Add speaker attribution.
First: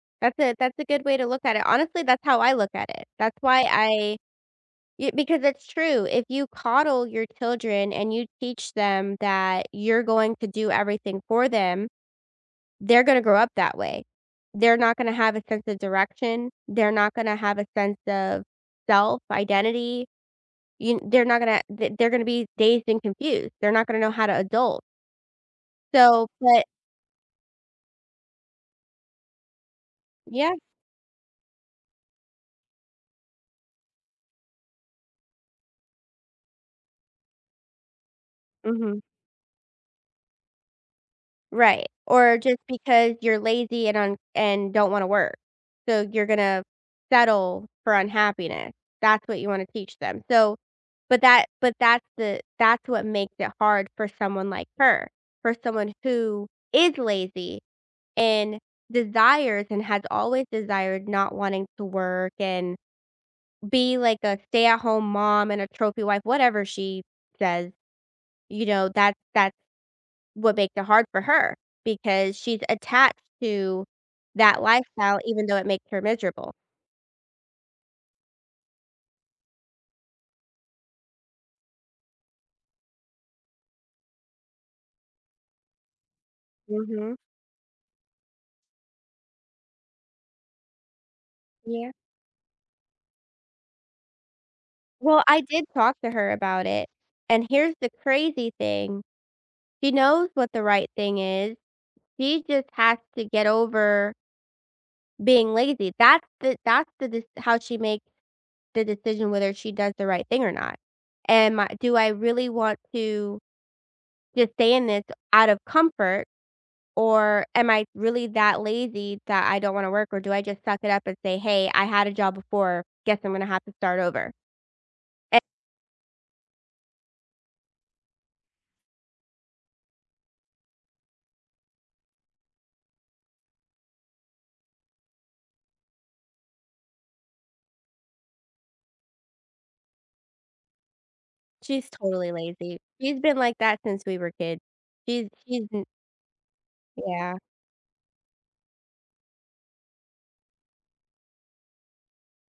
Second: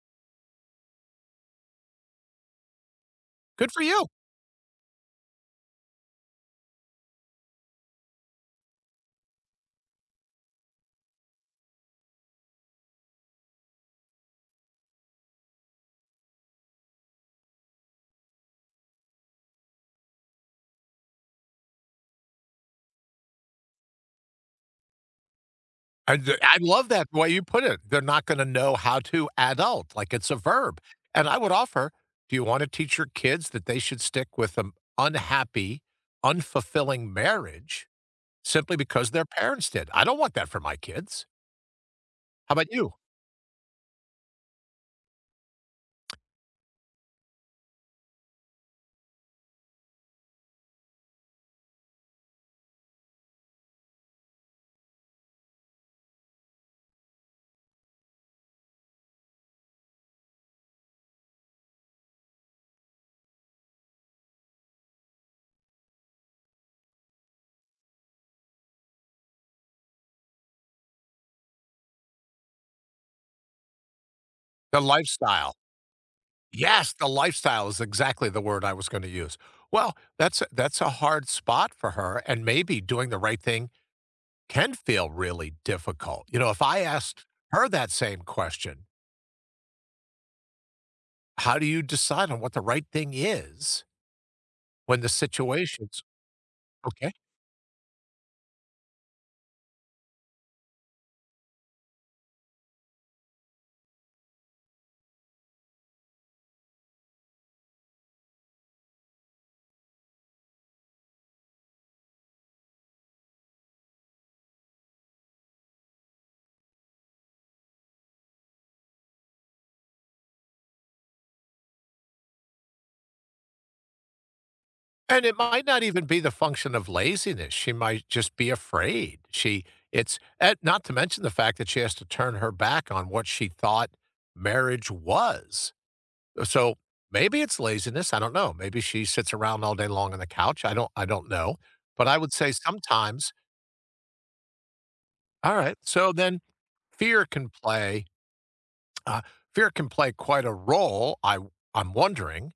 Speaker 1: That's a that's a good way to look at it. Honestly, that's how I look at it. That's why
Speaker 2: Good for you.
Speaker 1: I yeah, because it's true. If you coddle your children and you teach them that you're going to do everything for them, they're gonna grow up that way. They're not gonna have a sense of direction, they're not gonna have a sense of self, identity, you kn they're not gonna the they're gonna be dazed and confused. They're not gonna know how to adult.
Speaker 2: I
Speaker 1: So,
Speaker 2: do I
Speaker 1: but
Speaker 2: love that way you put it. They're not gonna know how to adult, like, it's a
Speaker 1: Yeah.
Speaker 2: verb, and I would offer, do you want to teach your kids that they should stick with an unhappy, unfulfilling marriage simply
Speaker 1: Mhm.
Speaker 2: because their parents did? I don't want that for my kids.
Speaker 1: Right, or
Speaker 2: How
Speaker 1: just
Speaker 2: about you?
Speaker 1: because you're lazy and un and don't wanna work, so you're gonna settle for unhappiness. That's what you wanna teach them. So, but that but that's the that's what makes it hard for someone like her, for someone who is lazy and desires, and has always desired, not wanting to work and be like a stay-at-home mom and a trophy wife, whatever she says, you know, that's that's what makes it hard for her, because she's attached to that
Speaker 2: The
Speaker 1: lifestyle, even
Speaker 2: lifestyle
Speaker 1: though it makes her miserable.
Speaker 2: yes, the "lifestyle" is exactly the word I was gonna use. Well, that's a that's a hard spot for her, and maybe doing the right thing can feel really difficult. You know, if I
Speaker 1: Mhm.
Speaker 2: asked her that same question how do you
Speaker 1: Yeah.
Speaker 2: decide on what the right thing is when the
Speaker 1: Well, I did talk
Speaker 2: situation's
Speaker 1: to her about it,
Speaker 2: okay.
Speaker 1: and here's the crazy thing, she knows what the right thing is, she just has to get over being lazy, that's the that's the de how she makes the decision whether she does the right thing or not. Am I do I really want to just stay in this out of comfort, or am I really that lazy that I don't wanna work, or do I just suck it up and say, "Hey, I had a job before, guess I'm gonna have to start over."
Speaker 2: And it
Speaker 1: E
Speaker 2: might not even be the function of laziness, she might just be afraid. She it's uh, not to mention the fact that she has to turn her back on what she thought marriage was, so maybe it's laziness, I don't know. Maybe she sits around all day long on the couch, I don't I don't know,
Speaker 1: She's
Speaker 2: but I
Speaker 1: totally
Speaker 2: would say
Speaker 1: lazy, she's
Speaker 2: sometimes
Speaker 1: been like that since we were kids. She's
Speaker 2: All
Speaker 1: she's
Speaker 2: right,
Speaker 1: n
Speaker 2: so then, fear
Speaker 1: Yeah.
Speaker 2: can play, uh, fear can play quite a role, I I'm wondering.